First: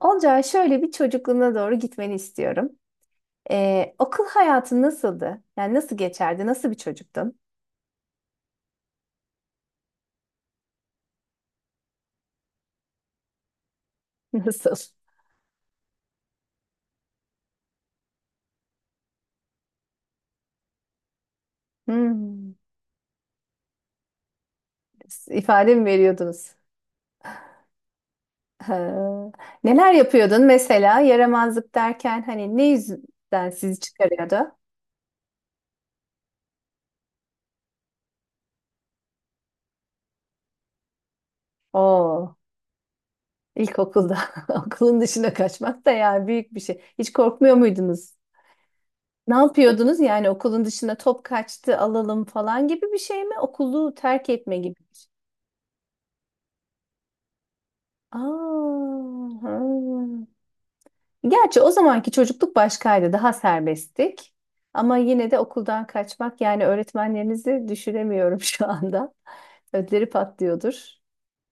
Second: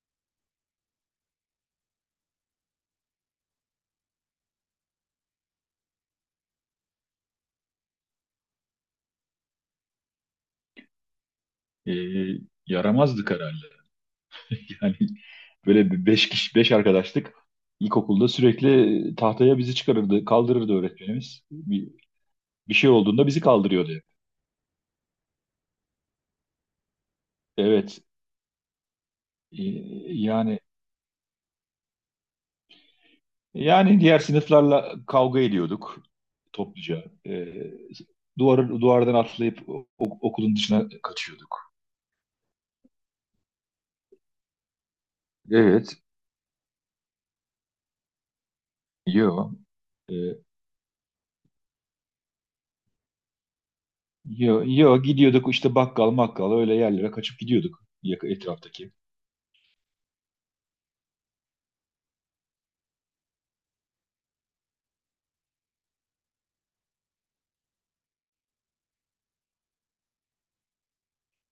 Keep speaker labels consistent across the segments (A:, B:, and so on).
A: Olcay, şöyle bir çocukluğuna doğru gitmeni istiyorum. Okul hayatın nasıldı? Yani nasıl geçerdi? Nasıl bir çocuktun?
B: e, Yaramazdık herhalde.
A: Nasıl?
B: Yani böyle bir beş kişi, beş arkadaşlık ilkokulda sürekli tahtaya bizi çıkarırdı, kaldırırdı öğretmenimiz.
A: Hmm.
B: Bir şey olduğunda bizi kaldırıyordu.
A: İfade mi veriyordunuz?
B: Evet.
A: Ha.
B: e,
A: Neler yapıyordun
B: yani
A: mesela? Yaramazlık derken hani ne yüzden sizi
B: yani diğer
A: çıkarıyordu?
B: sınıflarla kavga ediyorduk topluca. Duvardan atlayıp okulun dışına kaçıyorduk.
A: Oo, ilkokulda okulun dışına kaçmak da
B: Evet,
A: yani büyük bir şey. Hiç korkmuyor muydunuz? Ne
B: yo.
A: yapıyordunuz? Yani
B: E,
A: okulun dışına top kaçtı alalım falan gibi bir şey mi? Okulu terk etme gibi.
B: Yo, gidiyorduk işte bakkal makkal öyle yerlere kaçıp gidiyorduk
A: Aa,
B: etraftaki.
A: ha. Gerçi o zamanki çocukluk başkaydı, daha serbesttik. Ama yine de okuldan kaçmak yani öğretmenlerinizi düşünemiyorum şu anda. Ödleri patlıyordur.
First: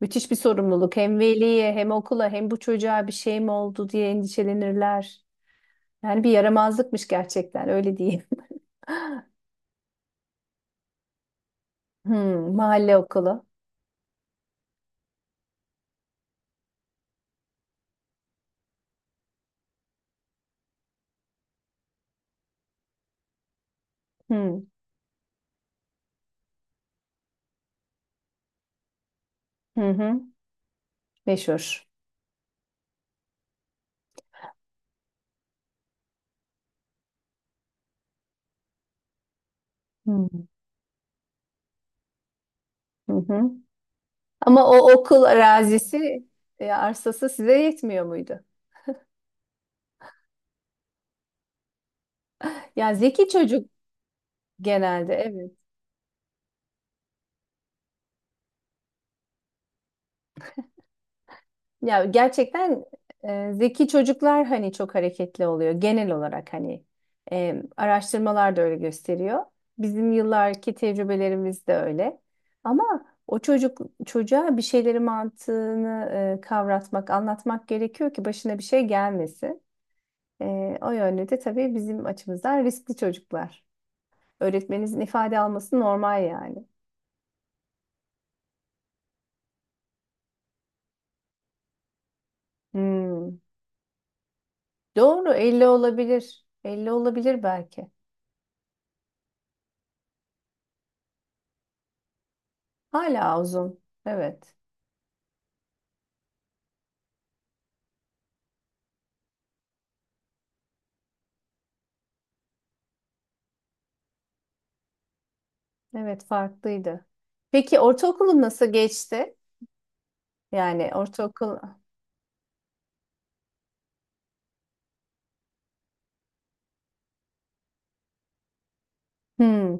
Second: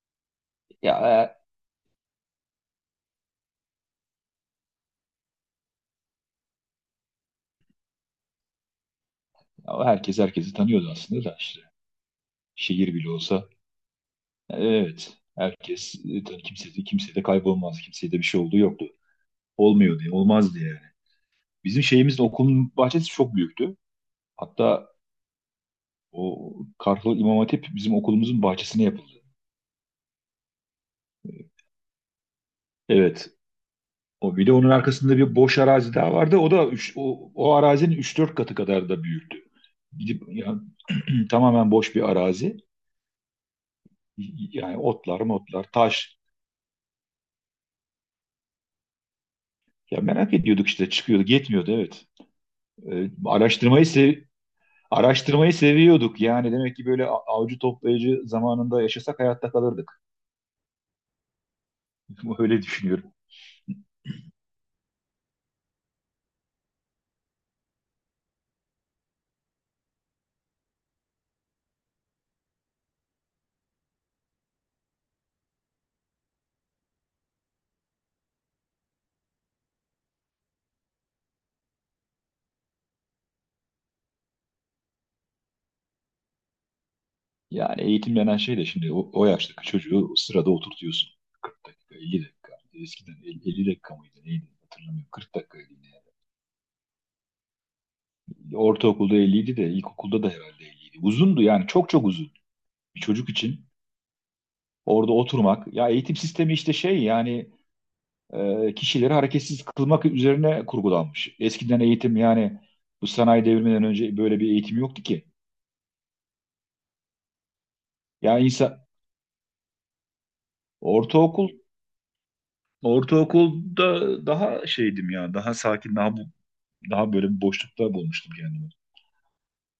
A: Müthiş bir sorumluluk. Hem
B: Ya,
A: veliye hem okula hem bu çocuğa bir şey mi oldu diye endişelenirler. Yani bir yaramazlıkmış gerçekten, öyle diyeyim.
B: ama herkes herkesi tanıyordu aslında da işte.
A: Hmm,
B: Şehir
A: mahalle
B: bile olsa.
A: okulu.
B: Evet. Herkes, kimse de kaybolmaz. Kimseye de bir şey olduğu yoktu. Olmuyordu. Olmazdı yani. Bizim şeyimiz de okulun bahçesi çok büyüktü.
A: Hmm.
B: Hatta o Kartal İmam Hatip bizim okulumuzun bahçesine yapıldı.
A: Hı hı. Meşhur.
B: Evet. O bir de onun arkasında bir boş arazi daha vardı. O da o arazinin üç dört katı kadar da büyüktü. Gidip
A: Hmm.
B: yani, tamamen boş bir arazi.
A: Hı hı. Ama
B: Yani
A: o
B: otlar,
A: okul
B: motlar, taş.
A: arazisi, arsası size yetmiyor muydu?
B: Ya merak ediyorduk işte çıkıyordu, yetmiyordu, evet.
A: Ya
B: E,
A: zeki çocuk
B: araştırmayı sev
A: genelde, evet.
B: Araştırmayı seviyorduk. Yani demek ki böyle avcı toplayıcı zamanında yaşasak hayatta kalırdık.
A: Ya
B: Öyle
A: gerçekten
B: düşünüyorum.
A: zeki çocuklar hani çok hareketli oluyor genel olarak, hani araştırmalar da öyle gösteriyor. Bizim yıllarki tecrübelerimiz de öyle. Ama o çocuk çocuğa bir şeyleri mantığını kavratmak, anlatmak gerekiyor ki başına bir şey gelmesin. O yönde de tabii bizim açımızdan riskli çocuklar. Öğretmeninizin ifade alması normal yani.
B: Yani eğitim denen şey de şimdi o yaştaki çocuğu sırada oturtuyorsun. 40 dakika, 50 dakika. Eskiden
A: Hmm.
B: 50 dakika mıydı neydi hatırlamıyorum.
A: Doğru,
B: 40
A: 50
B: dakikaydı yine.
A: olabilir. Elli olabilir belki.
B: Ortaokulda 50 idi de ilkokulda da herhalde 50 idi. Uzundu yani çok çok uzun. Bir çocuk
A: Hala
B: için
A: uzun. Evet.
B: orada oturmak. Ya, eğitim sistemi işte şey, yani kişileri hareketsiz kılmak üzerine kurgulanmış. Eskiden eğitim, yani bu sanayi devriminden önce böyle bir eğitim yoktu ki.
A: Evet, farklıydı. Peki ortaokulun
B: Yani
A: nasıl
B: insan
A: geçti? Yani
B: ortaokul,
A: ortaokul.
B: ortaokulda daha şeydim ya daha sakin, daha böyle bir boşlukta bulmuştum kendimi.
A: Hmm.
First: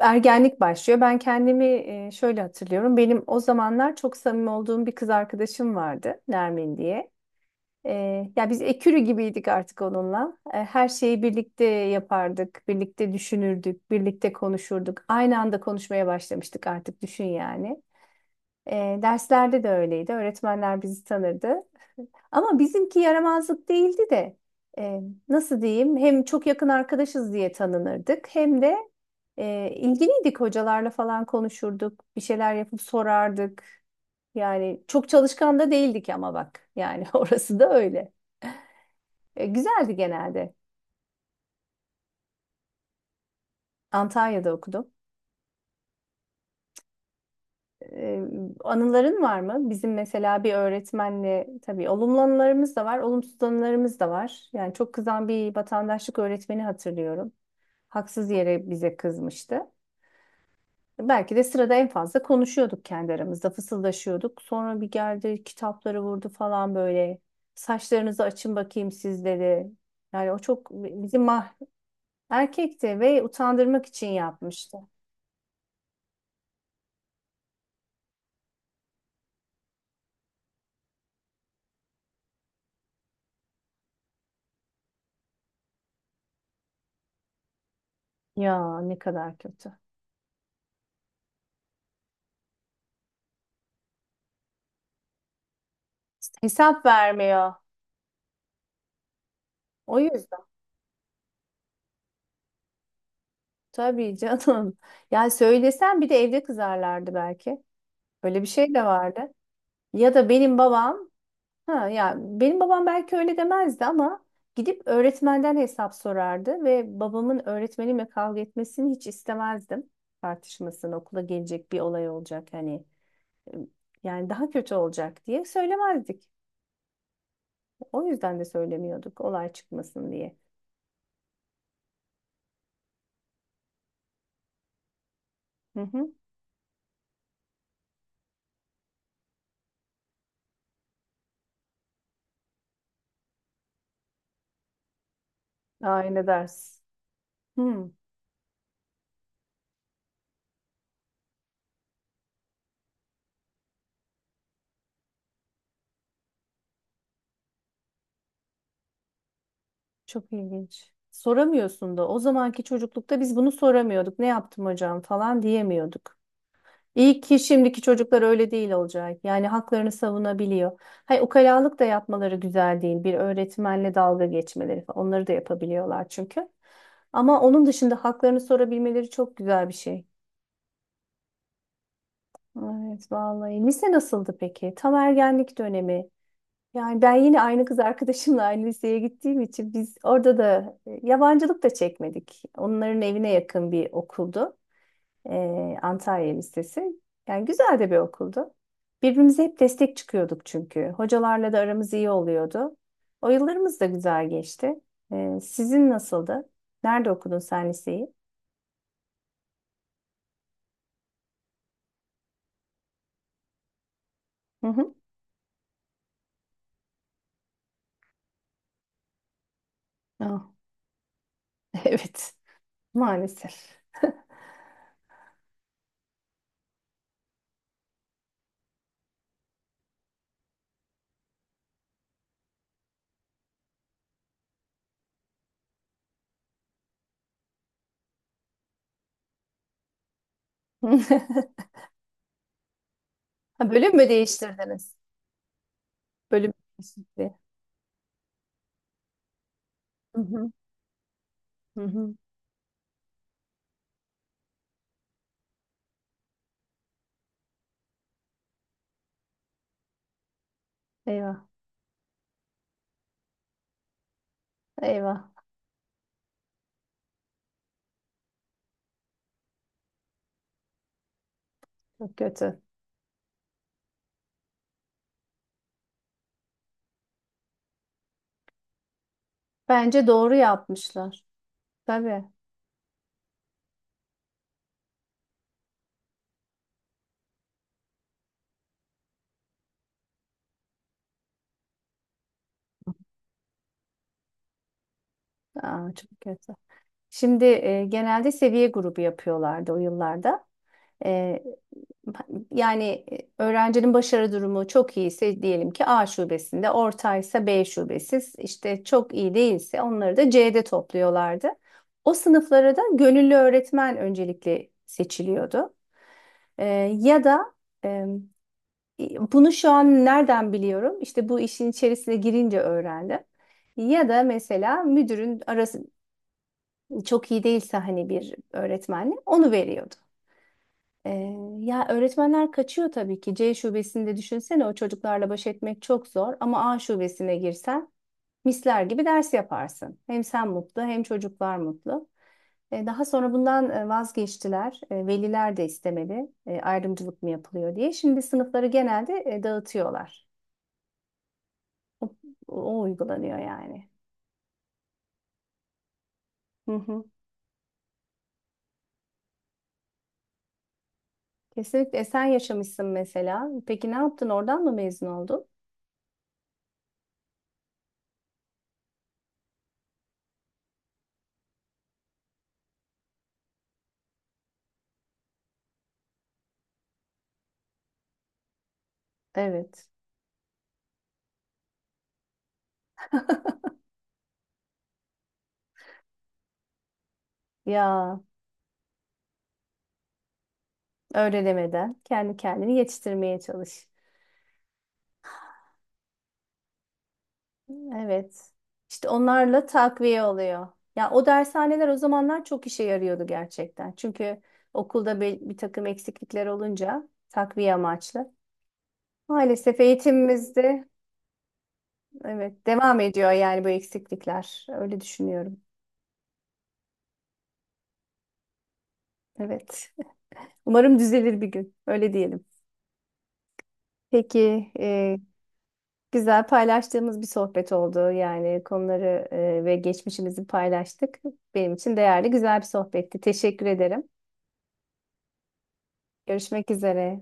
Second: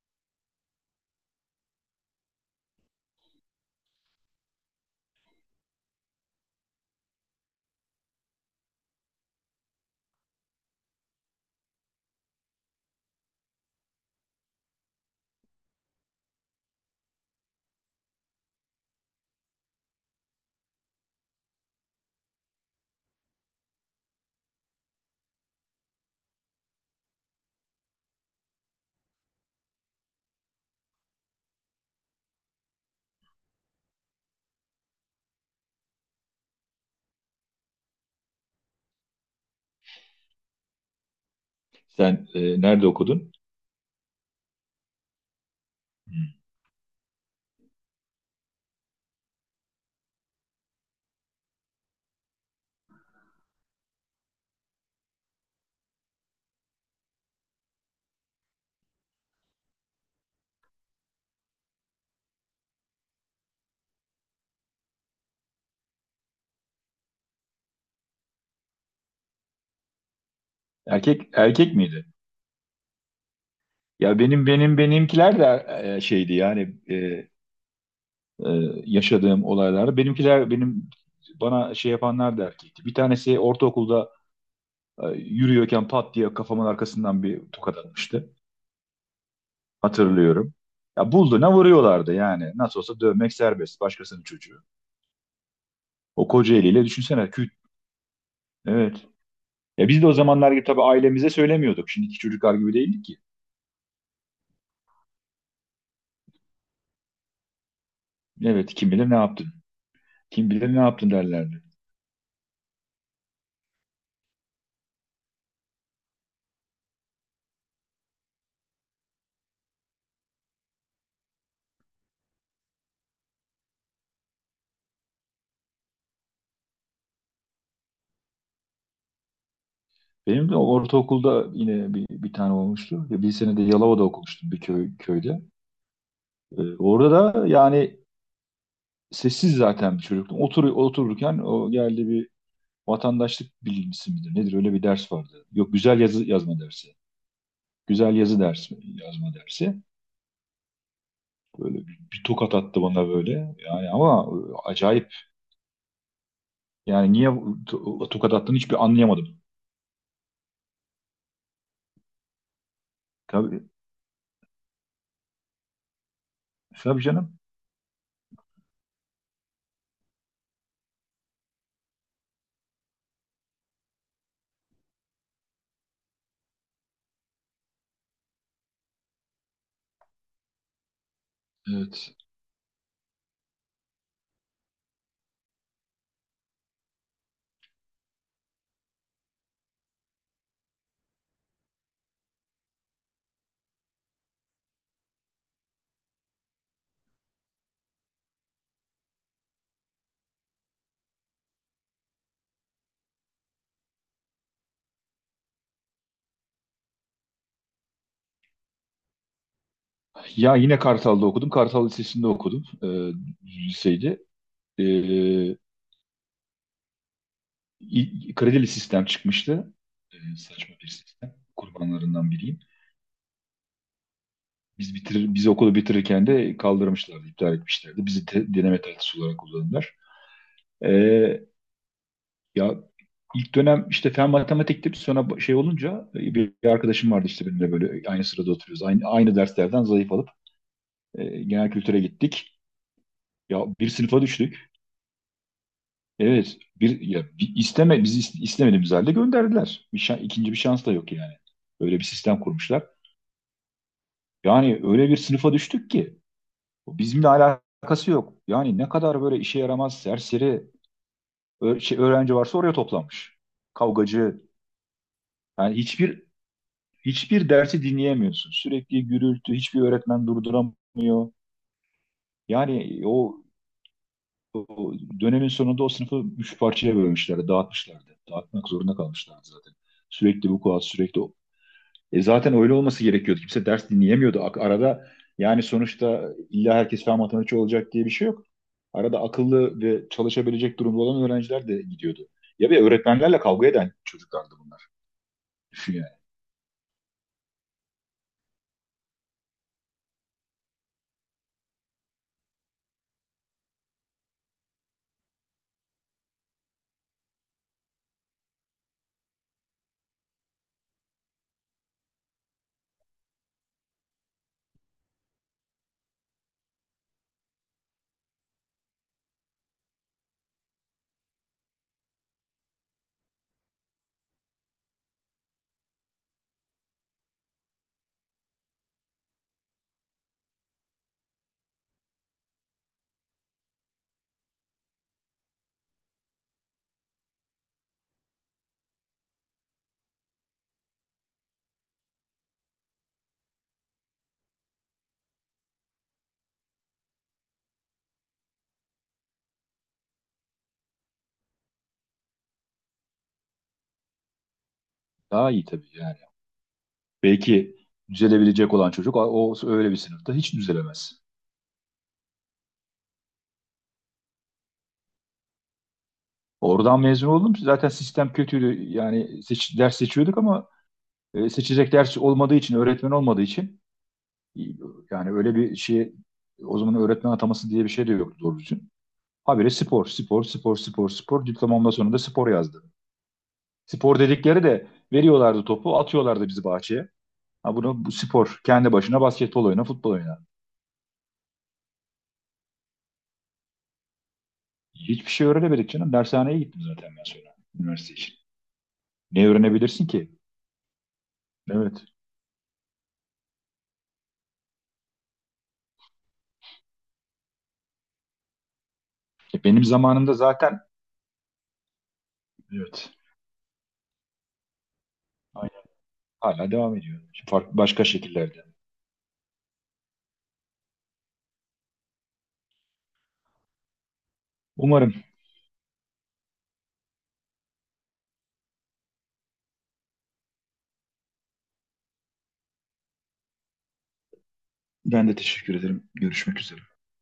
A: Ergenlik başlıyor. Ben kendimi şöyle hatırlıyorum. Benim o zamanlar çok samimi olduğum bir kız arkadaşım vardı, Nermin diye. E, Ya biz ekürü gibiydik artık onunla. Her şeyi birlikte yapardık, birlikte düşünürdük, birlikte konuşurduk. Aynı anda konuşmaya başlamıştık artık, düşün yani. Derslerde de öyleydi. Öğretmenler bizi tanırdı. Ama bizimki yaramazlık değildi de e, nasıl diyeyim, hem çok yakın arkadaşız diye tanınırdık hem de ilgiliydik, hocalarla falan konuşurduk. Bir şeyler yapıp sorardık. Yani çok çalışkan da değildik ama bak yani orası da öyle. Güzeldi genelde.
B: Sen nerede okudun?
A: Antalya'da okudum.
B: Hmm.
A: Ee, Anıların var mı? Bizim mesela bir öğretmenle tabii olumlu anılarımız da var, olumsuz anılarımız da var. Yani çok kızan bir vatandaşlık öğretmeni hatırlıyorum. Haksız yere bize kızmıştı. Belki de sırada en fazla konuşuyorduk kendi aramızda, fısıldaşıyorduk. Sonra bir geldi, kitapları vurdu falan böyle. Saçlarınızı açın bakayım siz, dedi. Yani o çok bizim
B: Erkek
A: mah
B: erkek miydi?
A: Erkekti ve utandırmak için
B: Ya benim
A: yapmıştı.
B: benim benimkiler de e, şeydi yani e, e, yaşadığım olaylar. Benimkiler, benim bana şey yapanlar da erkekti. Bir tanesi ortaokulda, yürüyorken pat diye kafamın arkasından bir tokat atmıştı.
A: Ya, ne kadar kötü.
B: Hatırlıyorum. Ya, bulduğuna vuruyorlardı yani. Nasıl olsa dövmek serbest. Başkasının çocuğu. O koca
A: Hesap
B: eliyle düşünsene. Küt.
A: vermiyor.
B: Evet. Ya,
A: O
B: biz de o
A: yüzden.
B: zamanlar gibi tabii ailemize söylemiyorduk. Şimdiki çocuklar gibi değildik ki.
A: Tabii canım. Yani söylesen bir de evde kızarlardı belki. Öyle bir şey
B: Evet,
A: de
B: kim bilir ne
A: vardı.
B: yaptın.
A: Ya da
B: Kim
A: benim
B: bilir ne
A: babam,
B: yaptın derlerdi.
A: ha ya benim babam belki öyle demezdi ama gidip öğretmenden hesap sorardı ve babamın öğretmenimle kavga etmesini hiç istemezdim. Tartışmasını, okula gelecek bir olay olacak, hani e, yani daha kötü olacak diye söylemezdik. O yüzden de söylemiyorduk, olay çıkmasın diye.
B: Benim de ortaokulda yine bir tane olmuştu. Ya, bir sene de Yalova'da okumuştum bir köyde.
A: Hı hı.
B: Orada da yani sessiz zaten bir çocuktum. Otururken o geldi bir, vatandaşlık bilgisi midir nedir öyle bir ders vardı. Yok, güzel yazı
A: Aynı
B: yazma
A: ders.
B: dersi.
A: Hı.
B: Güzel yazı dersi, yazma dersi. Böyle bir tokat attı bana böyle. Yani ama acayip. Yani niye tokat attığını hiçbir anlayamadım.
A: Çok ilginç. Soramıyorsun da. O zamanki çocuklukta biz bunu
B: Tabii,
A: soramıyorduk. Ne yaptım hocam falan diyemiyorduk.
B: tabii
A: İyi ki
B: canım.
A: şimdiki çocuklar öyle değil, olacak. Yani haklarını savunabiliyor. Hay, ukalalık da yapmaları güzel değil. Bir öğretmenle dalga geçmeleri falan. Onları da yapabiliyorlar çünkü. Ama onun dışında haklarını sorabilmeleri çok güzel bir şey.
B: Evet.
A: Evet vallahi. Lise nasıldı peki? Tam ergenlik dönemi. Yani ben yine aynı kız arkadaşımla aynı liseye gittiğim için biz orada da yabancılık da çekmedik. Onların evine yakın bir okuldu. Antalya Lisesi. Yani güzel de bir okuldu. Birbirimize hep destek çıkıyorduk çünkü. Hocalarla da aramız iyi oluyordu. O yıllarımız da güzel geçti. Sizin nasıldı? Nerede okudun sen liseyi?
B: Ya, yine Kartal'da okudum. Kartal Lisesi'nde okudum. Liseydi.
A: Hı
B: E,
A: hı.
B: Kredili sistem çıkmıştı. E,
A: Ah,
B: saçma bir sistem. Kurbanlarından
A: evet,
B: biriyim.
A: maalesef.
B: Biz okulu bitirirken de kaldırmışlardı, iptal etmişlerdi. Bizi de deneme tatlısı olarak kullandılar. Ee, ya ilk dönem işte fen matematikti. Sonra şey olunca, bir arkadaşım vardı işte benimle böyle aynı sırada oturuyoruz. Aynı derslerden zayıf alıp genel kültüre gittik. Ya,
A: Ha,
B: bir
A: bölüm mü
B: sınıfa düştük.
A: değiştirdiniz? Bölüm
B: Evet, bir ya
A: değişikliği.
B: bir isteme bizi is- istemediğimiz halde gönderdiler.
A: Hı hı.
B: İkinci bir şans da yok yani.
A: Hı
B: Öyle bir
A: hı.
B: sistem kurmuşlar. Yani öyle bir sınıfa düştük ki bizimle alakalı alakası yok. Yani ne kadar böyle işe yaramaz, serseri,
A: Eyvah.
B: Öğrenci varsa oraya toplanmış. Kavgacı.
A: Eyvah,
B: Yani hiçbir dersi dinleyemiyorsun. Sürekli gürültü, hiçbir öğretmen durduramıyor.
A: çok kötü.
B: Yani o dönemin sonunda o sınıfı üç parçaya bölmüşlerdi, dağıtmışlardı. Dağıtmak zorunda kalmışlardı zaten.
A: Bence doğru
B: Sürekli bu kuat, sürekli
A: yapmışlar.
B: o. E,
A: Tabii.
B: zaten öyle olması gerekiyordu. Kimse ders dinleyemiyordu. Arada, yani sonuçta illa herkes fen matematikçi olacak diye bir şey yok. Arada akıllı ve çalışabilecek durumda olan öğrenciler de gidiyordu. Ya, bir öğretmenlerle kavga eden çocuklardı bunlar.
A: Aa,
B: Düşün yani.
A: çok kötü. Şimdi genelde seviye grubu yapıyorlardı o yıllarda. E, Yani öğrencinin başarı durumu çok iyiyse diyelim ki A şubesinde, ortaysa B şubesi, işte çok iyi değilse onları da C'de topluyorlardı. O sınıflara da gönüllü öğretmen öncelikle seçiliyordu. E, Ya da e, bunu şu an nereden biliyorum? İşte bu işin içerisine girince öğrendim. Ya da mesela müdürün arası çok iyi değilse hani bir öğretmenle onu veriyordu. Ee, Ya öğretmenler kaçıyor tabii ki. C şubesinde düşünsene, o çocuklarla baş etmek çok zor ama A şubesine girsen misler gibi ders yaparsın. Hem sen mutlu hem çocuklar mutlu. Daha sonra bundan vazgeçtiler. E, veliler de istemedi. E, ayrımcılık mı yapılıyor diye. Şimdi sınıfları genelde dağıtıyorlar. O, o uygulanıyor yani.
B: Daha iyi tabii yani.
A: Hı hı.
B: Belki düzelebilecek olan çocuk o öyle bir sınıfta hiç düzelemez.
A: Kesinlikle. E, sen yaşamışsın mesela. Peki ne yaptın? Oradan mı mezun oldun?
B: Oradan mezun oldum. Zaten sistem kötüydü. Yani ders seçiyorduk ama seçecek ders olmadığı için, öğretmen olmadığı için, e, yani öyle bir şey, o zaman öğretmen ataması diye bir şey de yoktu doğru düzgün. Habire
A: Evet.
B: spor, spor, spor, spor, spor. Diplomamda sonunda spor yazdı. Spor dedikleri de, veriyorlardı topu, atıyorlardı bizi bahçeye. Ha bunu, bu
A: Ya
B: spor, kendi başına basketbol oyna, futbol oyna.
A: öyle demeden kendi kendini yetiştirmeye çalış.
B: Hiçbir şey öğrenemedik canım. Dershaneye gittim zaten ben sonra, üniversite için.
A: Evet. İşte
B: Ne
A: onlarla
B: öğrenebilirsin
A: takviye
B: ki?
A: oluyor. Ya o dershaneler o
B: Evet.
A: zamanlar çok işe yarıyordu gerçekten. Çünkü okulda bir takım eksiklikler olunca takviye amaçlı.
B: E,
A: Maalesef
B: benim zamanımda zaten,
A: eğitimimizde evet devam
B: evet.
A: ediyor yani bu eksiklikler. Öyle düşünüyorum.
B: Aynen. Hala devam ediyor. Şimdi farklı başka şekillerde.
A: Evet. Umarım düzelir bir gün. Öyle diyelim. Peki,
B: Umarım.
A: güzel paylaştığımız bir sohbet oldu. Yani konuları ve geçmişimizi paylaştık. Benim için değerli, güzel bir sohbetti. Teşekkür ederim.
B: Ben de teşekkür ederim. Görüşmek
A: Görüşmek
B: üzere.
A: üzere.